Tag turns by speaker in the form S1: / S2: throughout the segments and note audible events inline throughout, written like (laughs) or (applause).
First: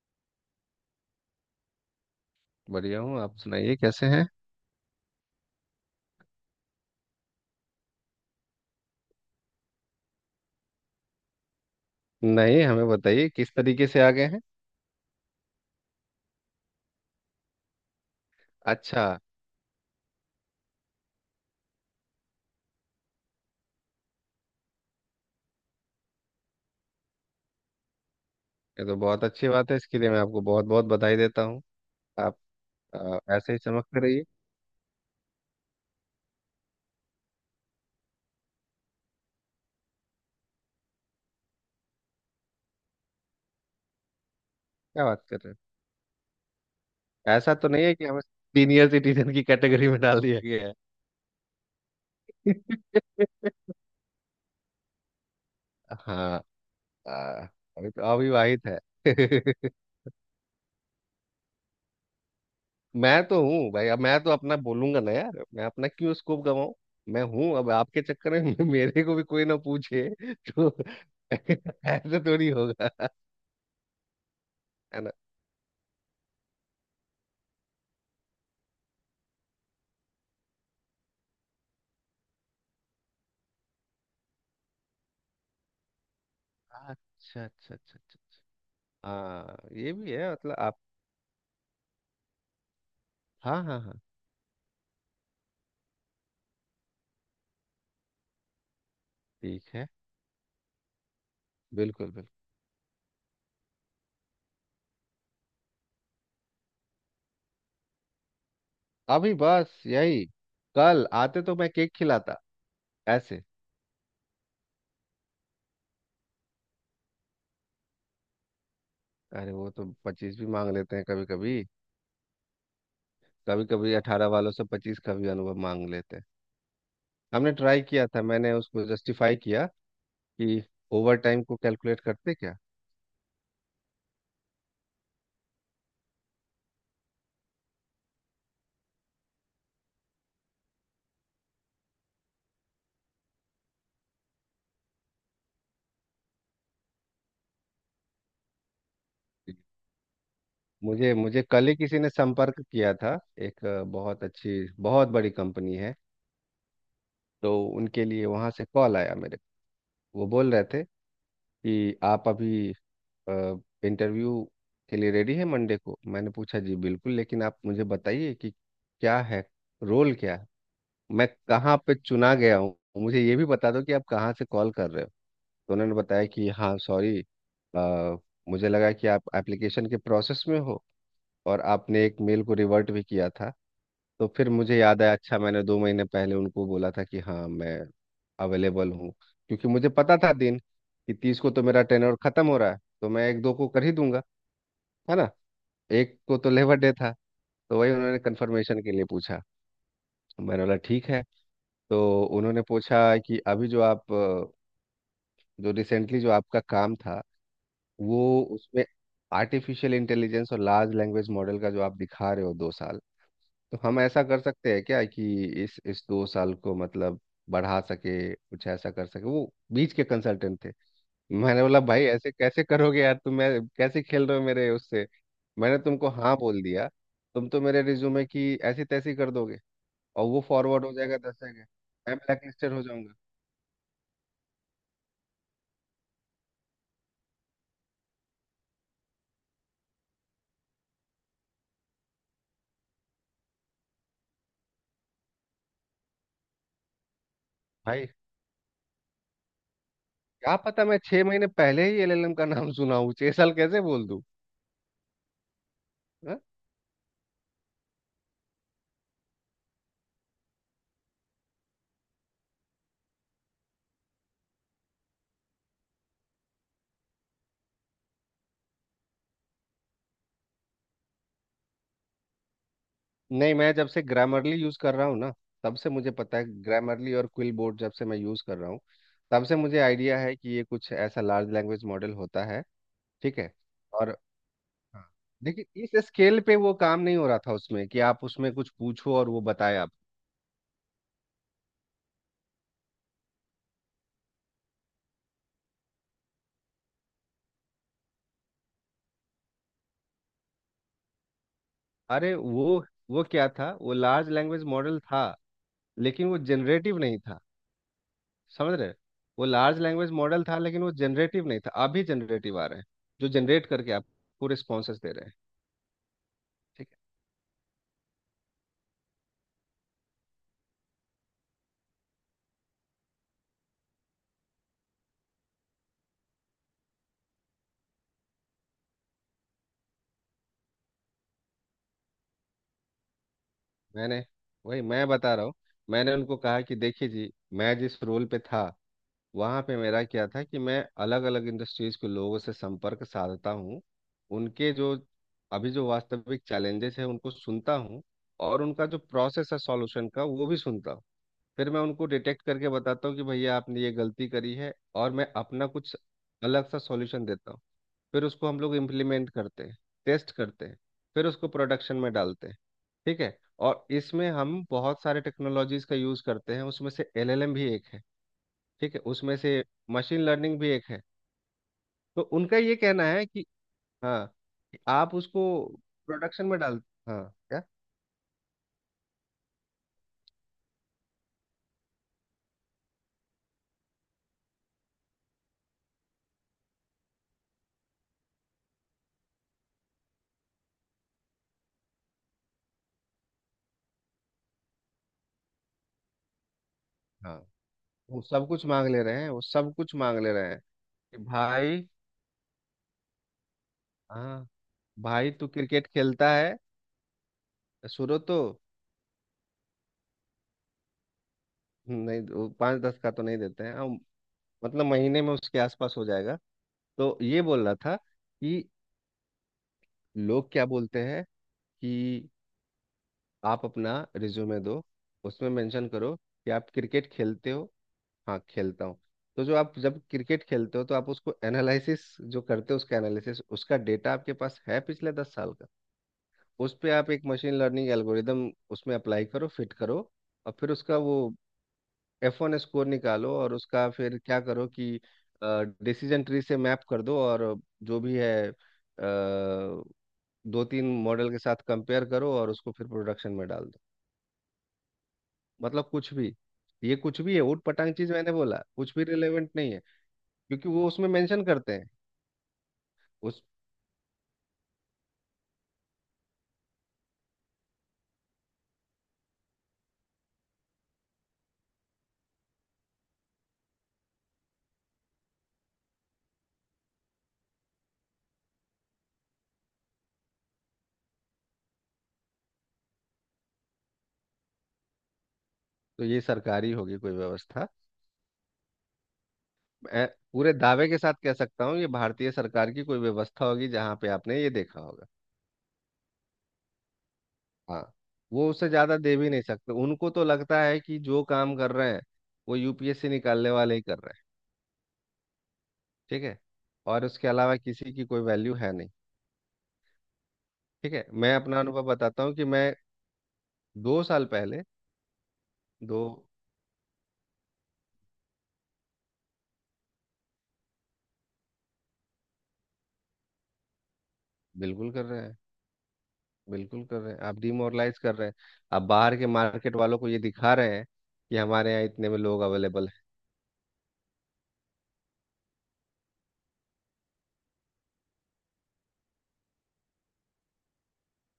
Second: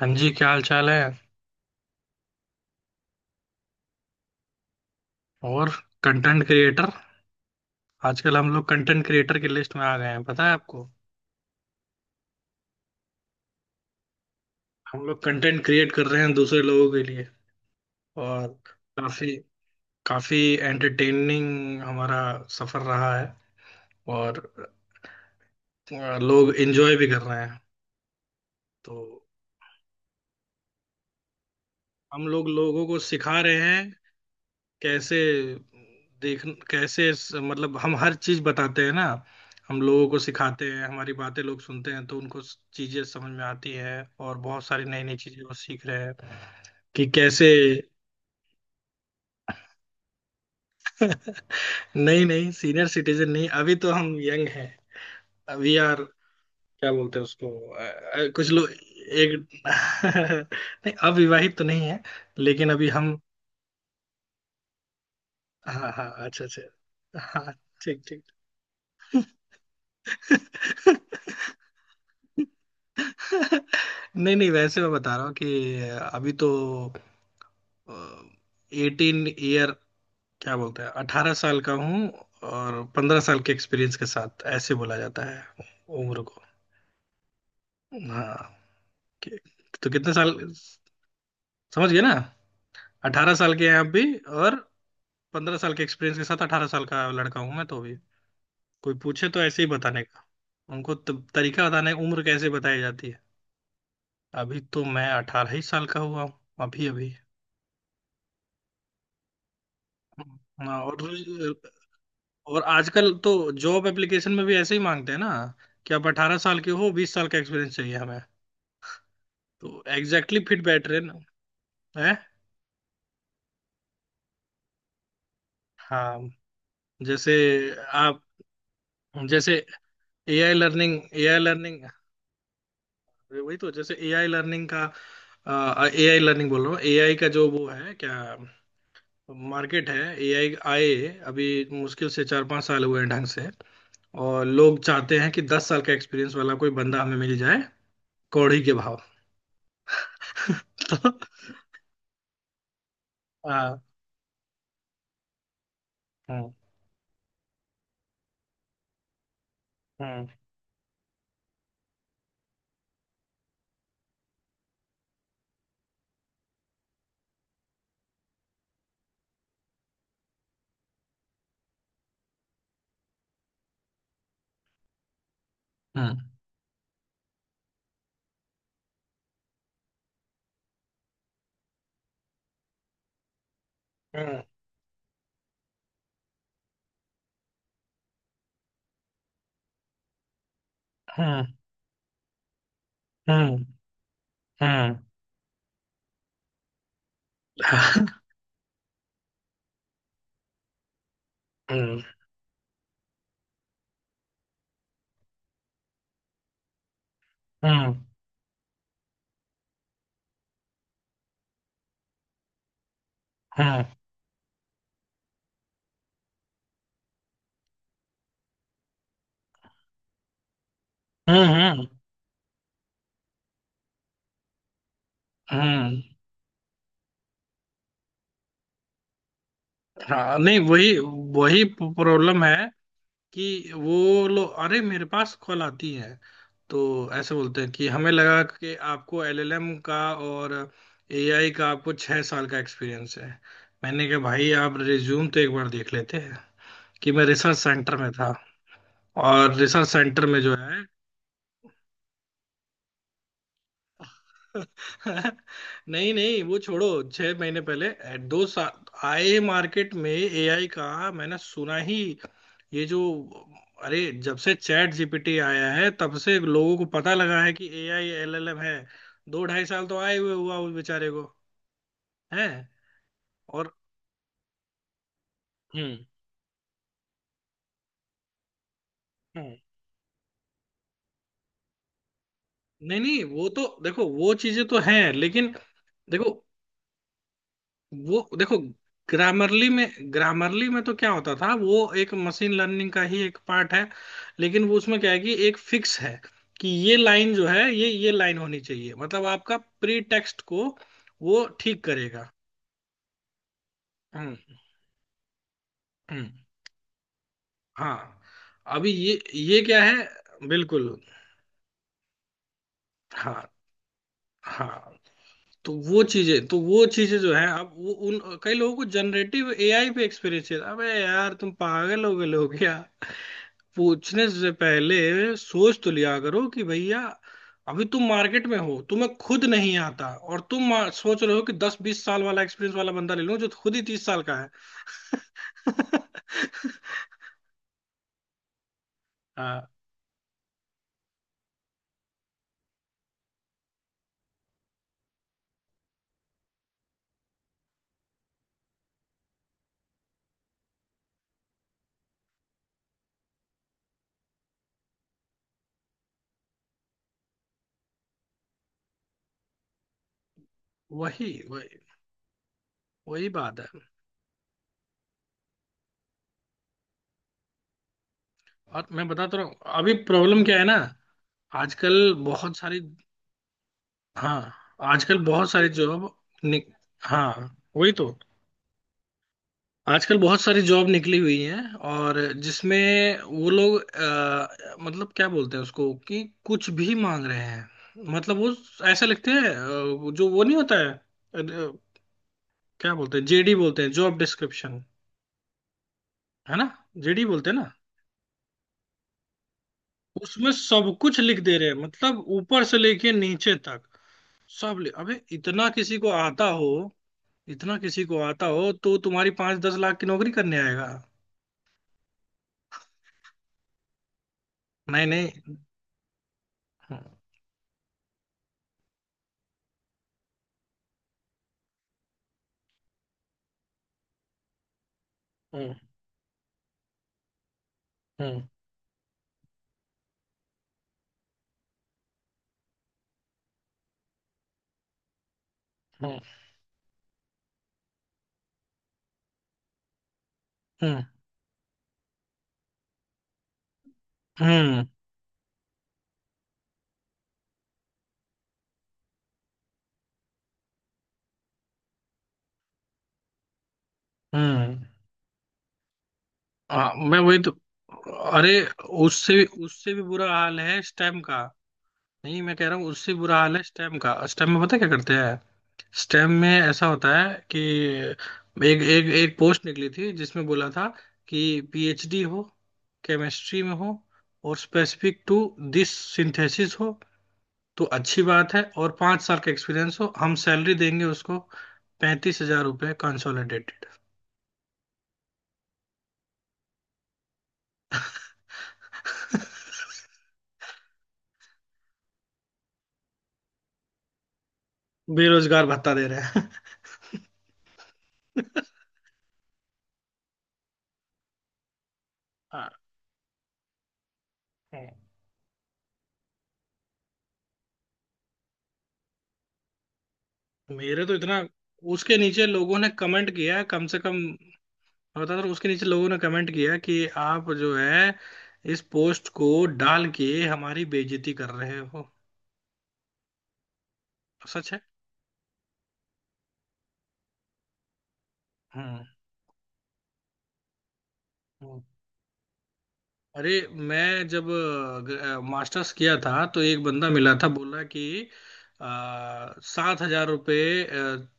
S1: हाँ जी, क्या हाल चाल है।
S2: बढ़िया हूँ। आप सुनाइए कैसे हैं।
S1: और कंटेंट क्रिएटर, आजकल हम लोग कंटेंट क्रिएटर की लिस्ट में आ गए हैं, पता है आपको।
S2: नहीं, हमें बताइए किस तरीके से आ गए हैं।
S1: हम लोग कंटेंट क्रिएट कर रहे हैं दूसरे लोगों के लिए। और
S2: अच्छा,
S1: काफी, काफी एंटरटेनिंग हमारा सफर रहा है। और लोग एंजॉय भी कर रहे हैं।
S2: ये
S1: तो
S2: तो बहुत अच्छी बात है। इसके लिए मैं आपको बहुत बहुत बधाई देता हूँ।
S1: हम
S2: आप
S1: लोग लोगों को सिखा
S2: ऐसे
S1: रहे
S2: ही
S1: हैं
S2: चमकते रहिए।
S1: कैसे। देख कैसे मतलब हम हर चीज बताते हैं ना। हम लोगों को सिखाते हैं, हमारी बातें लोग सुनते हैं तो उनको चीजें समझ में आती है। और बहुत सारी नई
S2: क्या
S1: नई
S2: बात कर
S1: चीजें वो
S2: रहे
S1: सीख रहे हैं कि
S2: हैं।
S1: कैसे।
S2: ऐसा तो नहीं है कि हमें सीनियर सिटीजन की कैटेगरी में डाल दिया गया है।
S1: नहीं नहीं, सीनियर सिटीजन नहीं, अभी तो हम यंग हैं। अभी यार
S2: हाँ।
S1: क्या
S2: आ,
S1: बोलते हैं उसको।
S2: अभी तो
S1: कुछ
S2: अविवाहित
S1: लोग
S2: है।
S1: एक।
S2: (laughs)
S1: (laughs) नहीं, अविवाहित तो नहीं है, लेकिन अभी हम।
S2: मैं तो हूँ भाई। अब मैं तो अपना बोलूंगा ना यार, मैं
S1: हाँ
S2: अपना
S1: हाँ
S2: क्यों
S1: हाँ, अच्छा
S2: स्कोप गवाऊं।
S1: अच्छा।
S2: मैं
S1: हाँ,
S2: हूँ अब
S1: ठीक
S2: आपके
S1: ठीक।
S2: चक्कर में। (laughs) मेरे को भी कोई ना पूछे। तो (laughs)
S1: (laughs)
S2: ऐसे थोड़ी होगा
S1: (laughs) नहीं नहीं, वैसे मैं
S2: है।
S1: बता रहा हूँ कि अभी तो एटीन ईयर, क्या बोलते हैं, 18 साल का हूँ। और 15 साल के एक्सपीरियंस के साथ ऐसे बोला जाता है उम्र को।
S2: अच्छा, अच्छा, अच्छा, अच्छा।
S1: हाँ। कि-
S2: हाँ,
S1: तो
S2: ये भी
S1: कितने
S2: है
S1: साल,
S2: मतलब आप।
S1: समझ गए ना, 18 साल
S2: हाँ,
S1: के हैं
S2: हाँ,
S1: आप
S2: हाँ।
S1: भी। और 15 साल के एक्सपीरियंस के साथ 18 साल का लड़का हूँ मैं तो भी। कोई पूछे तो ऐसे ही
S2: ठीक है।
S1: बताने का उनको, तब तरीका बताने
S2: बिल्कुल,
S1: उम्र
S2: बिल्कुल।
S1: कैसे बताई जाती है। अभी तो मैं 18 ही साल का हुआ हूँ, अभी अभी।
S2: अभी बस यही।
S1: हाँ, और
S2: कल आते तो मैं केक खिलाता।
S1: और आजकल तो
S2: ऐसे।
S1: जॉब एप्लीकेशन में भी ऐसे ही मांगते हैं ना कि आप 18 साल के हो, 20 साल का एक्सपीरियंस चाहिए हमें।
S2: अरे, वो
S1: तो
S2: तो 25
S1: एग्जैक्टली
S2: भी
S1: फिट
S2: मांग
S1: बैठ
S2: लेते
S1: रहे
S2: हैं
S1: ना
S2: कभी कभी।
S1: है।
S2: कभी कभी 18 वालों से 25 का भी अनुभव मांग लेते हैं।
S1: हाँ, जैसे
S2: हमने ट्राई किया
S1: आप
S2: था, मैंने उसको जस्टिफाई
S1: जैसे
S2: किया
S1: एआई
S2: कि
S1: लर्निंग
S2: ओवर
S1: एआई
S2: टाइम को
S1: लर्निंग
S2: कैलकुलेट करते क्या।
S1: वही तो, जैसे एआई लर्निंग का, एआई लर्निंग बोल रहा हूँ। एआई का जो वो है क्या, मार्केट है एआई, आए अभी मुश्किल से 4-5 साल हुए हैं ढंग से। और लोग चाहते हैं कि 10 साल का एक्सपीरियंस वाला कोई बंदा हमें मिल जाए, कौड़ी के भाव।
S2: मुझे मुझे
S1: (laughs)
S2: कल ही किसी ने संपर्क किया था। एक
S1: हाँ
S2: बहुत अच्छी, बहुत बड़ी कंपनी है।
S1: हाँ
S2: तो उनके लिए वहां से कॉल आया मेरे को।
S1: हाँ,
S2: वो बोल रहे थे कि आप अभी इंटरव्यू के लिए रेडी है मंडे को। मैंने पूछा जी बिल्कुल, लेकिन आप मुझे बताइए कि क्या है, रोल क्या है, मैं कहाँ पे चुना गया हूँ, मुझे ये भी बता दो कि आप कहाँ से कॉल कर रहे हो। तो उन्होंने
S1: हाँ
S2: बताया कि हाँ सॉरी, मुझे लगा कि आप एप्लीकेशन के प्रोसेस में हो और आपने एक मेल को रिवर्ट भी किया था। तो
S1: हाँ
S2: फिर मुझे याद आया, अच्छा, मैंने 2 महीने पहले उनको बोला था कि हाँ मैं अवेलेबल हूँ, क्योंकि मुझे पता था दिन, कि 30 को तो मेरा टेनर खत्म हो रहा है, तो मैं एक दो
S1: हाँ
S2: को कर ही दूंगा,
S1: हाँ
S2: है ना। एक को तो लेबर डे था, तो वही
S1: हाँ।
S2: उन्होंने कंफर्मेशन के लिए पूछा, तो मैंने बोला ठीक है। तो
S1: हम्म,
S2: उन्होंने पूछा कि अभी जो आप जो रिसेंटली जो आपका काम था,
S1: हम्म,
S2: वो उसमें आर्टिफिशियल इंटेलिजेंस और लार्ज लैंग्वेज मॉडल का जो आप दिखा रहे हो 2 साल, तो
S1: हम्म,
S2: हम ऐसा कर सकते हैं क्या कि इस 2 साल को मतलब बढ़ा सके, कुछ ऐसा कर सके। वो बीच के कंसल्टेंट थे। मैंने बोला, भाई ऐसे कैसे करोगे यार तुम, मैं कैसे खेल रहे हो मेरे उससे।
S1: हम्म,
S2: मैंने
S1: हम्म,
S2: तुमको हाँ बोल दिया, तुम तो मेरे रिज्यूमे की ऐसी तैसी कर दोगे और
S1: हाँ।
S2: वो
S1: नहीं
S2: फॉरवर्ड हो
S1: वही,
S2: जाएगा दस
S1: वही
S2: जगह मैं ब्लैक
S1: प्रॉब्लम है
S2: लिस्टेड हो जाऊंगा।
S1: कि वो लोग, अरे मेरे पास कॉल आती है तो ऐसे बोलते हैं कि हमें लगा कि आपको एलएलएम का और एआई का आपको 6 साल का एक्सपीरियंस है। मैंने कहा भाई आप रिज्यूम तो एक बार देख लेते हैं कि मैं रिसर्च सेंटर
S2: भाई
S1: में था, और रिसर्च सेंटर में जो
S2: क्या
S1: है।
S2: पता, मैं 6 महीने पहले ही एलएलएम का नाम सुना हूँ, 6 साल कैसे बोल दूँ।
S1: (laughs) नहीं
S2: हाँ?
S1: नहीं, वो छोड़ो। 6 महीने पहले 2 साल आए मार्केट में एआई का, मैंने सुना ही। ये जो, अरे जब से चैट जीपीटी आया है तब से लोगों को पता लगा है कि एआई एलएलएम है। 2-2.5 साल तो आए हुए हुआ उस बेचारे को है।
S2: नहीं, मैं
S1: और
S2: जब से ग्रामरली यूज़ कर रहा हूँ ना, तब से
S1: हम्म।
S2: मुझे पता है। ग्रामरली और क्विल बोर्ड जब से मैं यूज़ कर रहा हूँ तब
S1: हम्म।
S2: से मुझे आइडिया है कि ये कुछ ऐसा लार्ज लैंग्वेज मॉडल होता है।
S1: नहीं नहीं,
S2: ठीक
S1: वो
S2: है।
S1: तो देखो,
S2: और
S1: वो चीजें तो
S2: हाँ,
S1: हैं, लेकिन
S2: लेकिन इस
S1: देखो,
S2: स्केल पे वो काम नहीं हो रहा था उसमें, कि
S1: वो
S2: आप उसमें
S1: देखो
S2: कुछ पूछो और वो
S1: ग्रामरली
S2: बताए
S1: में।
S2: आप।
S1: ग्रामरली में तो क्या होता था, वो एक मशीन लर्निंग का ही एक पार्ट है, लेकिन वो उसमें क्या है कि एक फिक्स है कि ये लाइन जो है, ये लाइन होनी चाहिए, मतलब आपका प्री टेक्स्ट को वो ठीक करेगा।
S2: अरे वो क्या था, वो लार्ज
S1: हम्म।
S2: लैंग्वेज मॉडल था लेकिन
S1: हम्म,
S2: वो जनरेटिव नहीं था,
S1: हाँ।
S2: समझ
S1: अभी
S2: रहे। वो
S1: ये
S2: लार्ज
S1: क्या है
S2: लैंग्वेज मॉडल था लेकिन
S1: बिल्कुल।
S2: वो जनरेटिव नहीं था। अभी जनरेटिव आ रहे हैं जो
S1: हाँ।
S2: जनरेट करके आपको
S1: हाँ।
S2: रिस्पॉन्सेस दे रहे हैं।
S1: तो वो चीजें तो, वो
S2: ठीक है?
S1: चीजें जो है अब वो, उन कई लोगों को जनरेटिव एआई पे एक्सपीरियंस है। अबे यार तुम पागल हो गए हो क्या, पूछने से पहले सोच तो लिया करो कि भैया अभी तुम मार्केट में हो, तुम्हें खुद नहीं आता। और तुम सोच रहे हो कि 10-20 साल वाला एक्सपीरियंस वाला बंदा ले लूं, जो खुद ही 30 साल
S2: मैंने,
S1: का है।
S2: वही मैं बता रहा हूँ, मैंने उनको कहा
S1: (laughs)
S2: कि देखिए जी, मैं जिस रोल पे था वहाँ
S1: हाँ,
S2: पे मेरा क्या था कि मैं अलग अलग इंडस्ट्रीज के लोगों से संपर्क साधता हूँ। उनके जो, अभी जो वास्तविक चैलेंजेस हैं उनको सुनता हूँ, और उनका जो प्रोसेस है सॉल्यूशन का वो भी सुनता हूँ। फिर मैं उनको डिटेक्ट करके बताता हूँ कि भैया आपने ये गलती करी है और मैं अपना कुछ अलग सा सॉल्यूशन देता हूँ। फिर उसको हम लोग इम्प्लीमेंट करते हैं, टेस्ट करते हैं, फिर
S1: वही,
S2: उसको
S1: वही,
S2: प्रोडक्शन में डालते हैं, ठीक
S1: वही
S2: है।
S1: बात है।
S2: और इसमें हम बहुत सारे टेक्नोलॉजीज का यूज़ करते हैं, उसमें से एलएलएम भी एक है,
S1: और
S2: ठीक है,
S1: मैं बताता
S2: उसमें
S1: रहा हूँ,
S2: से
S1: अभी
S2: मशीन
S1: प्रॉब्लम क्या
S2: लर्निंग
S1: है
S2: भी
S1: ना,
S2: एक है।
S1: आजकल
S2: तो उनका
S1: बहुत
S2: ये
S1: सारी,
S2: कहना है कि हाँ
S1: हाँ,
S2: कि आप
S1: आजकल
S2: उसको
S1: बहुत सारी जॉब
S2: प्रोडक्शन में
S1: नि-
S2: डाल। हाँ,
S1: हाँ
S2: क्या,
S1: वही तो, आजकल बहुत सारी जॉब निकली हुई हैं। और जिसमें वो लोग मतलब क्या बोलते हैं उसको, कि कुछ भी मांग रहे हैं, मतलब वो ऐसा लिखते हैं जो वो नहीं होता है। क्या बोलते हैं, जेडी बोलते हैं, जॉब डिस्क्रिप्शन, है ना। जेडी
S2: हाँ।
S1: बोलते हैं ना।
S2: वो सब कुछ मांग ले रहे हैं, वो सब कुछ मांग ले रहे
S1: उसमें
S2: हैं,
S1: सब कुछ
S2: कि
S1: लिख दे रहे हैं,
S2: भाई,
S1: मतलब ऊपर से लेके नीचे तक,
S2: हाँ।
S1: सब लिख, अबे
S2: भाई तू
S1: इतना
S2: क्रिकेट
S1: किसी को
S2: खेलता
S1: आता
S2: है
S1: हो, इतना किसी
S2: शुरू
S1: को
S2: तो।
S1: आता हो तो तुम्हारी पांच दस लाख की नौकरी करने आएगा।
S2: नहीं, वो पाँच दस का तो नहीं देते हैं हम, मतलब
S1: नहीं
S2: महीने में
S1: नहीं।
S2: उसके आसपास हो जाएगा।
S1: हम्म,
S2: तो ये बोल रहा था कि लोग क्या बोलते हैं कि आप अपना रिज्यूमे दो, उसमें
S1: हम्म,
S2: मेंशन करो कि आप क्रिकेट खेलते हो। हाँ,
S1: हम्म,
S2: खेलता हूँ। तो जो आप जब क्रिकेट खेलते हो तो आप उसको एनालिसिस जो करते हो, उसका एनालिसिस, उसका डेटा आपके पास है पिछले 10 साल का।
S1: हम्म।
S2: उस पे आप एक मशीन लर्निंग एल्गोरिदम उसमें अप्लाई करो, फिट करो, और फिर उसका
S1: हम्म,
S2: वो F1 स्कोर निकालो, और उसका फिर क्या करो
S1: हम्म,
S2: कि डिसीजन ट्री से मैप कर दो, और जो भी है दो तीन मॉडल के साथ कंपेयर करो, और उसको फिर प्रोडक्शन में डाल दो।
S1: हम्म।
S2: मतलब कुछ भी।
S1: हाँ,
S2: ये
S1: मैं
S2: कुछ भी
S1: वही
S2: है,
S1: तो।
S2: ऊट पटांग चीज। मैंने बोला,
S1: अरे
S2: कुछ भी
S1: उससे भी,
S2: रिलेवेंट नहीं है,
S1: उससे भी बुरा हाल
S2: क्योंकि
S1: है
S2: वो उसमें
S1: स्टेम का।
S2: मेंशन करते हैं
S1: नहीं मैं कह रहा हूँ, उससे बुरा
S2: उस।
S1: हाल है स्टेम का, स्टेम में पता है क्या करते हैं। स्टेम में ऐसा होता है कि एक एक एक पोस्ट निकली थी जिसमें बोला था कि पीएचडी हो, केमिस्ट्री में हो, और स्पेसिफिक टू दिस सिंथेसिस हो तो अच्छी बात है, और 5 साल का एक्सपीरियंस हो, हम सैलरी देंगे उसको ₹35,000 कंसोलिडेटेड।
S2: तो ये सरकारी होगी कोई व्यवस्था, मैं पूरे दावे के साथ कह सकता हूँ ये भारतीय सरकार की कोई व्यवस्था होगी जहाँ पे आपने ये देखा होगा।
S1: बेरोजगार भत्ता दे रहे हैं।
S2: हाँ, वो उससे ज्यादा दे भी नहीं सकते, उनको तो लगता है कि जो काम कर रहे हैं वो
S1: हाँ,
S2: यूपीएससी निकालने वाले ही कर रहे हैं।
S1: है।
S2: ठीक है, और उसके अलावा किसी की कोई वैल्यू है नहीं। ठीक
S1: मेरे
S2: है,
S1: तो
S2: मैं
S1: इतना,
S2: अपना अनुभव
S1: उसके
S2: बताता हूँ कि
S1: नीचे
S2: मैं
S1: लोगों ने कमेंट किया है, कम से
S2: दो
S1: कम
S2: साल पहले
S1: मैं बता रहा हूँ, उसके नीचे
S2: दो,
S1: लोगों ने कमेंट किया है कि आप जो है इस पोस्ट को डाल के हमारी बेइज्जती कर रहे हो। सच है।
S2: बिल्कुल कर रहे हैं, बिल्कुल कर रहे हैं, आप डिमोरलाइज कर रहे हैं। आप
S1: हम्म।
S2: बाहर के मार्केट वालों को ये दिखा रहे हैं कि हमारे यहाँ इतने में लोग अवेलेबल है।
S1: अरे मैं जब मास्टर्स किया था तो एक बंदा मिला था बोला कि आ, ₹7,000,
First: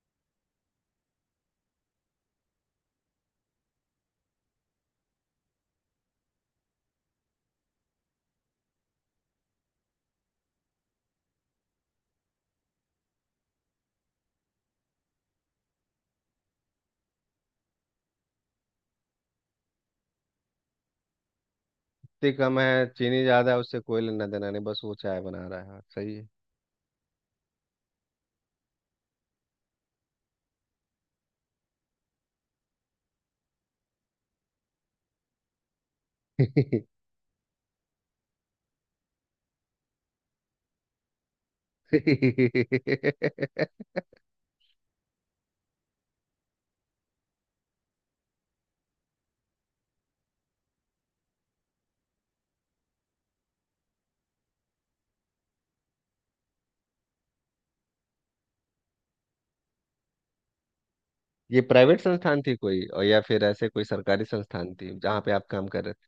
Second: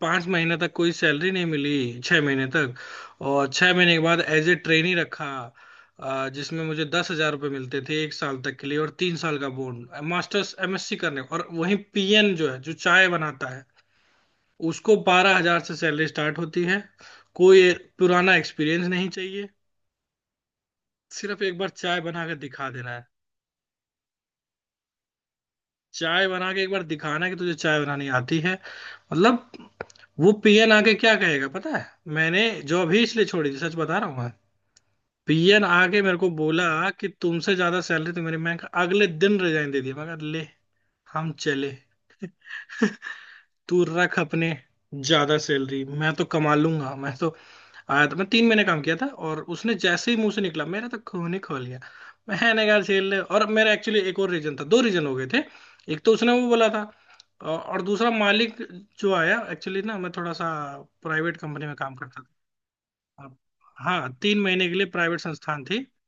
S1: 5 महीने तक कोई सैलरी नहीं मिली, 6 महीने तक। और 6 महीने के बाद एज ए ट्रेनी रखा, जिसमें मुझे ₹10,000 मिलते थे एक साल तक के लिए, और 3 साल का बोन। मास्टर्स एमएससी करने, और वहीं पीएन जो है, जो चाय बनाता है, उसको 12,000 से सैलरी स्टार्ट होती है। कोई पुराना एक्सपीरियंस नहीं चाहिए, सिर्फ एक बार चाय बना
S2: इतनी
S1: कर
S2: कम
S1: दिखा
S2: है,
S1: देना।
S2: चीनी ज्यादा है उससे कोई लेना देना नहीं, बस वो चाय बना रहा है। हाँ, सही
S1: चाय बना के एक बार दिखाना कि तुझे चाय बनानी आती है, मतलब। वो पीएन आके क्या कहेगा पता है। मैंने जॉब ही इसलिए छोड़ी थी, सच बता रहा हूँ मैं। पीएन आके मेरे को बोला कि तुमसे ज्यादा सैलरी तो मेरी। मैं अगले दिन रिजाइन दे दिया, मैं कहा, ले, हम चले।
S2: है।
S1: (laughs) तू
S2: (laughs)
S1: रख अपने, ज्यादा सैलरी मैं तो कमा लूंगा। मैं तो आया था, मैं 3 महीने काम किया था, और उसने जैसे ही मुंह से निकला मेरा तो खून ही खोल गया। मैंने कहा झेल ले। और मेरा एक्चुअली एक और रीजन था, दो रीजन हो गए थे। एक तो उसने वो बोला था, और दूसरा मालिक जो आया, एक्चुअली ना मैं थोड़ा सा प्राइवेट
S2: ये
S1: कंपनी में काम
S2: प्राइवेट
S1: करता
S2: संस्थान थी कोई, और या
S1: था।
S2: फिर ऐसे कोई
S1: हाँ
S2: सरकारी
S1: 3 महीने के
S2: संस्थान
S1: लिए
S2: थी
S1: प्राइवेट
S2: जहाँ पे आप
S1: संस्थान
S2: काम कर
S1: थी,
S2: रहे थे?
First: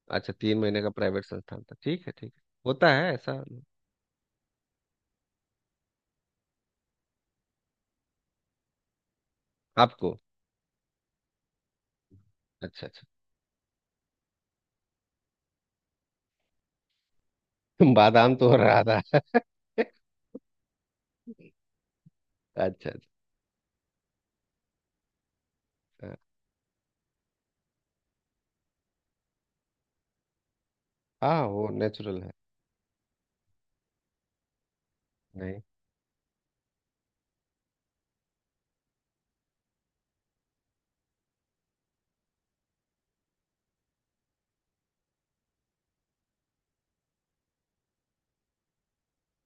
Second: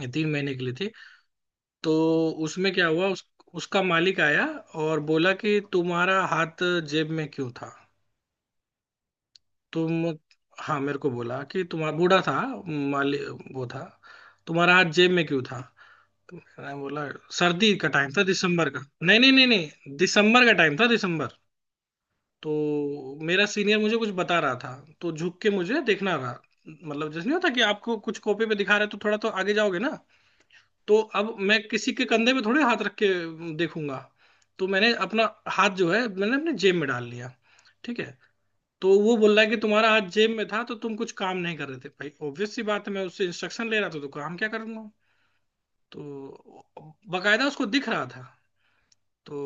S1: ये तीन
S2: अच्छा,
S1: महीने
S2: तीन
S1: के लिए
S2: महीने
S1: थी।
S2: का प्राइवेट संस्थान था।
S1: तो
S2: ठीक है, ठीक है,
S1: उसमें क्या
S2: होता
S1: हुआ
S2: है ऐसा।
S1: उसका मालिक आया और बोला कि तुम्हारा हाथ जेब में क्यों था। तुम,
S2: आपको
S1: हाँ मेरे को बोला कि तुम्हारा बूढ़ा था
S2: अच्छा, अच्छा।
S1: माली वो था, तुम्हारा हाथ जेब में क्यों था। तो मैंने बोला सर्दी का
S2: (laughs)
S1: टाइम था,
S2: बादाम तो हो
S1: दिसंबर का।
S2: रहा
S1: नहीं
S2: था।
S1: नहीं नहीं
S2: (laughs)
S1: नहीं, दिसंबर का टाइम था, दिसंबर। तो
S2: अच्छा, अच्छा।
S1: मेरा सीनियर मुझे कुछ बता रहा था तो झुक के मुझे देखना रहा, मतलब जैसे नहीं होता कि आपको कुछ कॉपी पे दिखा रहे तो थोड़ा तो आगे जाओगे ना। तो अब
S2: हाँ,
S1: मैं
S2: वो
S1: किसी के
S2: नेचुरल है।
S1: कंधे पे थोड़े हाथ रख के देखूंगा। तो मैंने अपना
S2: नहीं,
S1: हाथ जो है, मैंने अपने जेब में डाल लिया। ठीक है। तो वो बोल रहा है कि तुम्हारा हाथ जेब में था तो तुम कुछ काम नहीं कर रहे थे। भाई ऑब्वियस सी बात है, मैं उससे इंस्ट्रक्शन ले रहा था तो काम क्या करूंगा। तो बकायदा उसको दिख रहा था। तो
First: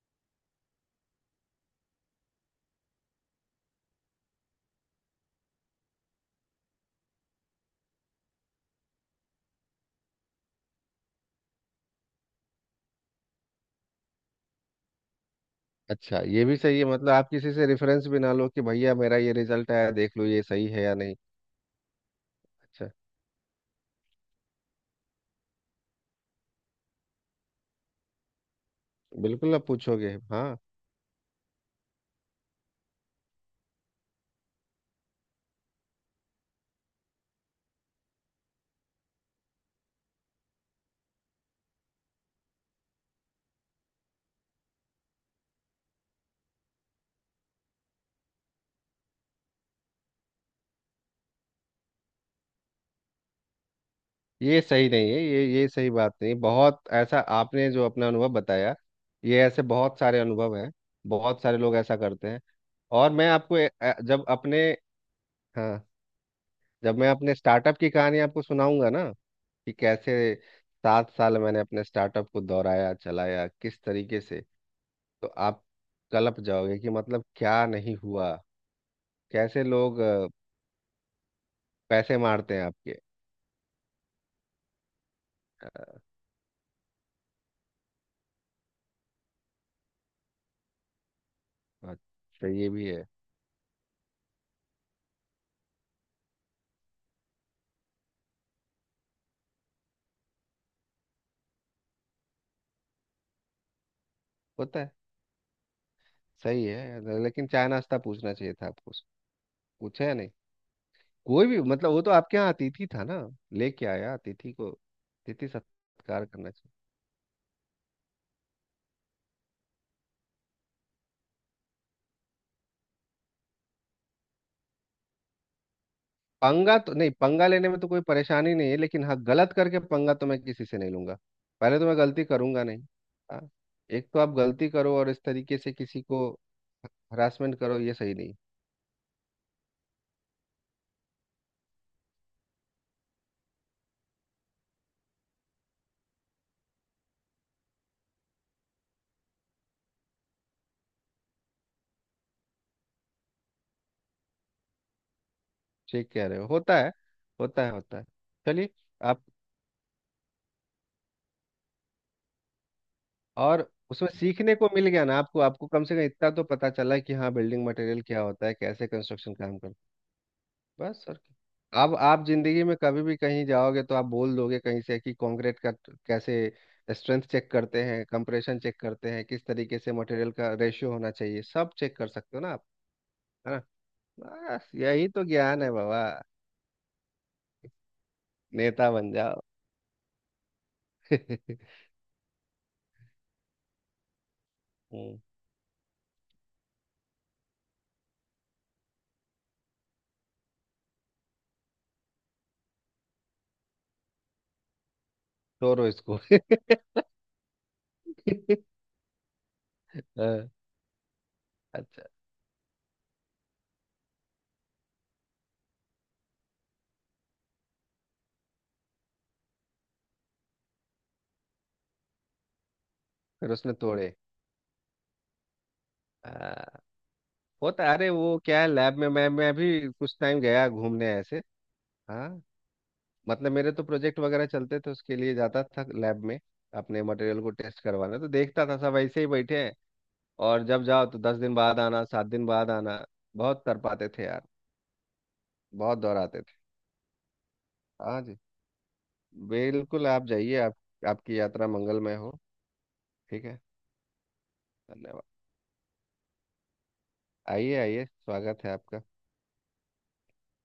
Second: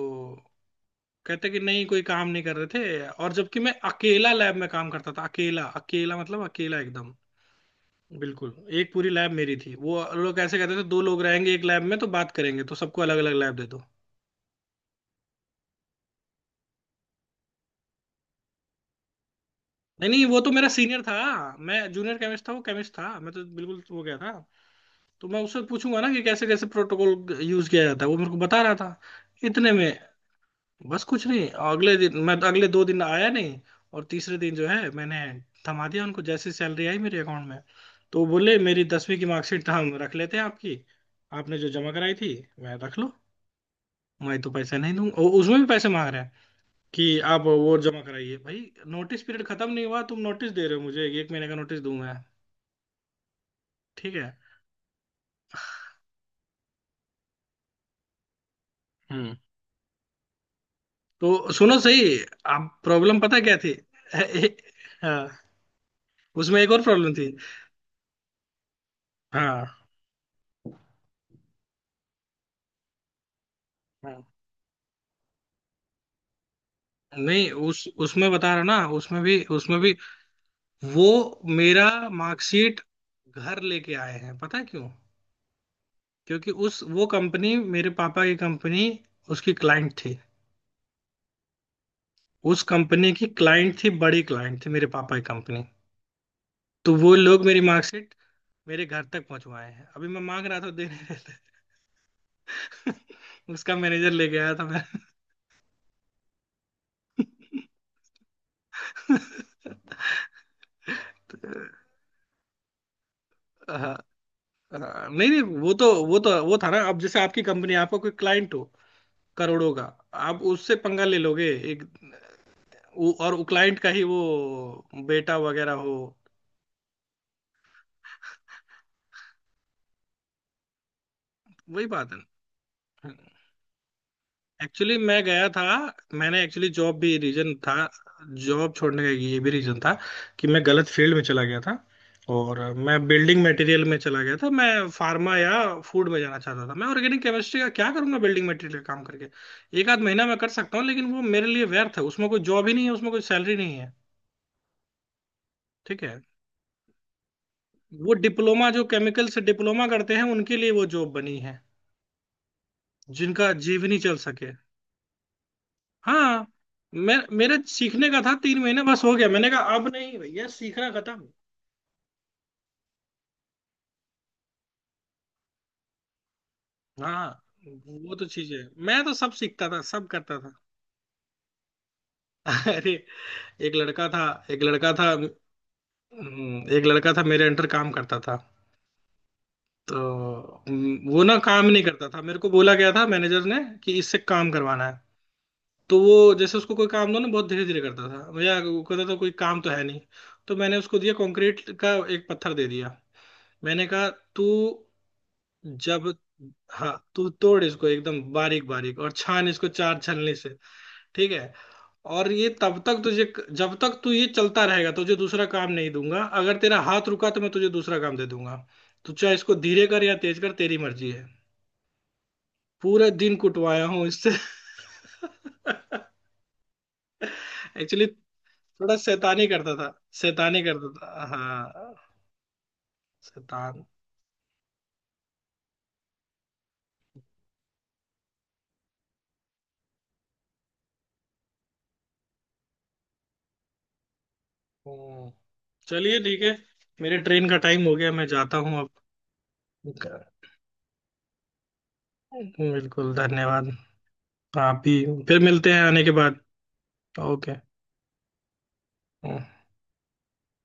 S1: कहते कि नहीं कोई काम नहीं कर रहे थे, और जबकि मैं अकेला लैब में काम करता था, अकेला अकेला मतलब, अकेला एकदम बिल्कुल। एक पूरी लैब मेरी थी। वो लोग ऐसे कहते थे, दो लोग रहेंगे एक लैब में तो बात करेंगे, तो सबको अलग अलग लैब दे दो।
S2: अच्छा, ये भी सही है मतलब, आप किसी से रेफरेंस भी ना लो कि भैया मेरा ये रिजल्ट आया,
S1: नहीं
S2: देख
S1: नहीं,
S2: लो
S1: वो
S2: ये
S1: तो
S2: सही
S1: मेरा
S2: है या
S1: सीनियर था,
S2: नहीं।
S1: मैं जूनियर केमिस्ट था, वो
S2: अच्छा,
S1: केमिस्ट था, मैं तो बिल्कुल वो गया था। तो मैं उससे पूछूंगा ना कि कैसे कैसे प्रोटोकॉल यूज किया जाता है, वो मेरे को बता रहा था।
S2: बिल्कुल आप
S1: इतने में
S2: पूछोगे हाँ।
S1: बस कुछ नहीं, अगले दिन मैं, अगले 2 दिन आया नहीं। और तीसरे दिन जो है, मैंने थमा दिया उनको जैसे सैलरी आई मेरे अकाउंट में। तो वो बोले मेरी 10वीं की मार्कशीट हम रख लेते हैं आपकी, आपने जो जमा कराई थी। मैं, रख लो, मैं तो पैसे नहीं दूंगा। और उसमें भी पैसे मांग रहे हैं कि आप वो जमा कराइए भाई। नोटिस पीरियड खत्म नहीं हुआ, तुम नोटिस दे रहे हो मुझे, एक महीने का नोटिस दूंगा। ठीक है।
S2: ये सही नहीं है, ये सही बात नहीं, बहुत ऐसा आपने जो अपना अनुभव बताया।
S1: हम्म।
S2: ये ऐसे बहुत सारे अनुभव हैं,
S1: तो
S2: बहुत सारे लोग
S1: सुनो
S2: ऐसा
S1: सही,
S2: करते हैं।
S1: आप
S2: और
S1: प्रॉब्लम
S2: मैं
S1: पता क्या
S2: आपको
S1: थी।
S2: जब
S1: (laughs)
S2: अपने,
S1: हाँ,
S2: हाँ,
S1: उसमें एक और
S2: जब मैं
S1: प्रॉब्लम थी।
S2: अपने स्टार्टअप की कहानी आपको सुनाऊंगा ना, कि
S1: हाँ
S2: कैसे 7 साल मैंने अपने स्टार्टअप को दोहराया चलाया किस तरीके
S1: हाँ,
S2: से, तो आप कलप जाओगे कि मतलब
S1: नहीं
S2: क्या
S1: उस
S2: नहीं
S1: उसमें
S2: हुआ,
S1: बता रहा ना,
S2: कैसे
S1: उसमें भी,
S2: लोग
S1: वो मेरा
S2: पैसे मारते हैं
S1: मार्कशीट
S2: आपके।
S1: घर लेके आए हैं पता है क्यों।
S2: अ,
S1: क्योंकि उस, वो कंपनी मेरे पापा की कंपनी उसकी क्लाइंट थी,
S2: अच्छा,
S1: उस
S2: ये भी है,
S1: कंपनी की क्लाइंट थी, बड़ी क्लाइंट थी मेरे पापा की कंपनी। तो वो लोग मेरी मार्कशीट मेरे घर तक पहुंचवाए हैं, अभी मैं मांग रहा था देने। (laughs) उसका मैनेजर लेके आया
S2: होता
S1: था।
S2: है। सही है लेकिन चाय नाश्ता पूछना चाहिए था आपको,
S1: मैं
S2: पूछे या नहीं, कोई भी मतलब वो तो आपके यहाँ अतिथि था ना,
S1: (laughs)
S2: लेके
S1: अ,
S2: आया अतिथि को,
S1: नहीं नहीं,
S2: अतिथि
S1: वो तो,
S2: सत्कार करना
S1: वो था
S2: चाहिए।
S1: ना। अब जैसे आपकी कंपनी, आपका कोई क्लाइंट हो करोड़ों का, आप उससे पंगा ले लोगे। एक और वो क्लाइंट का ही वो बेटा वगैरह हो।
S2: पंगा तो नहीं, पंगा लेने में तो कोई परेशानी नहीं है, लेकिन हाँ गलत करके पंगा तो मैं किसी से नहीं लूंगा। पहले
S1: वही
S2: तो मैं
S1: बात
S2: गलती
S1: है।
S2: करूंगा नहीं। हाँ। एक तो आप गलती
S1: एक्चुअली
S2: करो और
S1: मैं
S2: इस
S1: गया
S2: तरीके
S1: था,
S2: से किसी को
S1: मैंने एक्चुअली जॉब भी रीजन
S2: हरासमेंट
S1: था,
S2: करो, ये सही नहीं।
S1: जॉब छोड़ने का ये भी रीजन था कि मैं गलत फील्ड में चला गया था। और मैं बिल्डिंग मटेरियल में चला गया था, मैं फार्मा या फूड में जाना चाहता था। मैं ऑर्गेनिक केमिस्ट्री का क्या करूंगा बिल्डिंग मटेरियल काम करके। एक आध महीना मैं कर सकता हूँ, लेकिन वो मेरे लिए व्यर्थ है, उसमें कोई जॉब ही नहीं है, उसमें कोई सैलरी नहीं है। ठीक
S2: ठीक
S1: है।
S2: कह रहे हो, होता है, होता है, होता है।
S1: वो डिप्लोमा
S2: चलिए,
S1: जो
S2: आप।
S1: केमिकल से डिप्लोमा करते हैं उनके लिए वो जॉब बनी है, जिनका
S2: और
S1: जीवनी
S2: उसमें
S1: चल सके।
S2: सीखने को मिल गया ना आपको आपको कम से कम इतना तो
S1: हाँ,
S2: पता चला कि
S1: मैं,
S2: हाँ
S1: मेरे
S2: बिल्डिंग मटेरियल
S1: सीखने का
S2: क्या
S1: था,
S2: होता है,
S1: 3 महीने
S2: कैसे
S1: बस हो गया,
S2: कंस्ट्रक्शन
S1: मैंने
S2: काम
S1: कहा
S2: करता
S1: अब नहीं भैया,
S2: है,
S1: सीखना
S2: बस और
S1: खत्म।
S2: क्या। अब आप जिंदगी में कभी भी कहीं जाओगे तो आप बोल दोगे कहीं से कि कंक्रीट का कैसे स्ट्रेंथ
S1: हाँ,
S2: चेक करते हैं,
S1: वो तो चीज है,
S2: कंप्रेशन चेक
S1: मैं
S2: करते
S1: तो
S2: हैं,
S1: सब
S2: किस
S1: सीखता
S2: तरीके
S1: था,
S2: से
S1: सब
S2: मटेरियल
S1: करता
S2: का
S1: था।
S2: रेशियो होना चाहिए, सब चेक कर सकते हो ना आप,
S1: (laughs) अरे,
S2: है ना।
S1: एक लड़का था एक
S2: बस
S1: लड़का
S2: यही
S1: था
S2: तो ज्ञान है बाबा,
S1: एक लड़का था मेरे अंडर काम करता था।
S2: नेता बन जाओ।
S1: तो वो ना
S2: (laughs) हम्म,
S1: काम नहीं करता था, मेरे को बोला गया था मैनेजर ने कि इससे काम करवाना है। तो वो, जैसे उसको कोई काम दो ना बहुत धीरे धीरे करता था, भैया वो कहता था कोई काम तो है नहीं। तो मैंने उसको दिया, कंक्रीट का एक पत्थर दे दिया। मैंने कहा तू,
S2: तोड़ो
S1: जब
S2: इसको। (laughs)
S1: हाँ तू तोड़ इसको एकदम बारीक बारीक, और छान इसको चार छलनी से।
S2: हाँ,
S1: ठीक है।
S2: अच्छा।
S1: और ये तब तक तुझे, जब तक तू ये चलता रहेगा तुझे दूसरा काम नहीं दूंगा, अगर तेरा हाथ रुका तो मैं तुझे दूसरा काम दे दूंगा। तू चाहे इसको धीरे कर या तेज कर, तेरी मर्जी है। पूरा दिन
S2: फिर उसमें
S1: कुटवाया हूँ
S2: तोड़े।
S1: इससे। (laughs)
S2: हाँ। होता है।
S1: एक्चुअली,
S2: अरे वो क्या है, लैब
S1: थोड़ा
S2: में मैं
S1: शैतानी
S2: मैं भी
S1: करता था,
S2: कुछ टाइम
S1: शैतानी
S2: गया
S1: करता
S2: घूमने
S1: था,
S2: ऐसे।
S1: हाँ,
S2: हाँ, मतलब मेरे तो
S1: शैतान।
S2: प्रोजेक्ट वगैरह चलते थे, उसके लिए जाता था लैब में, अपने मटेरियल को टेस्ट करवाना, तो देखता था सब ऐसे ही बैठे हैं। और जब जाओ तो 10 दिन बाद आना, 7 दिन बाद आना। बहुत कर पाते थे यार,
S1: हम्म।
S2: बहुत
S1: चलिए
S2: दोहराते
S1: ठीक है,
S2: थे।
S1: मेरे ट्रेन का टाइम हो गया,
S2: हाँ
S1: मैं
S2: जी,
S1: जाता हूँ।
S2: बिल्कुल
S1: अब,
S2: आप जाइए। आप, आपकी यात्रा मंगलमय हो।
S1: बिल्कुल
S2: ठीक है,
S1: धन्यवाद। आप भी,
S2: धन्यवाद।
S1: फिर मिलते हैं आने के बाद। ओके।
S2: आइए, आइए, स्वागत है आपका।
S1: हम्म।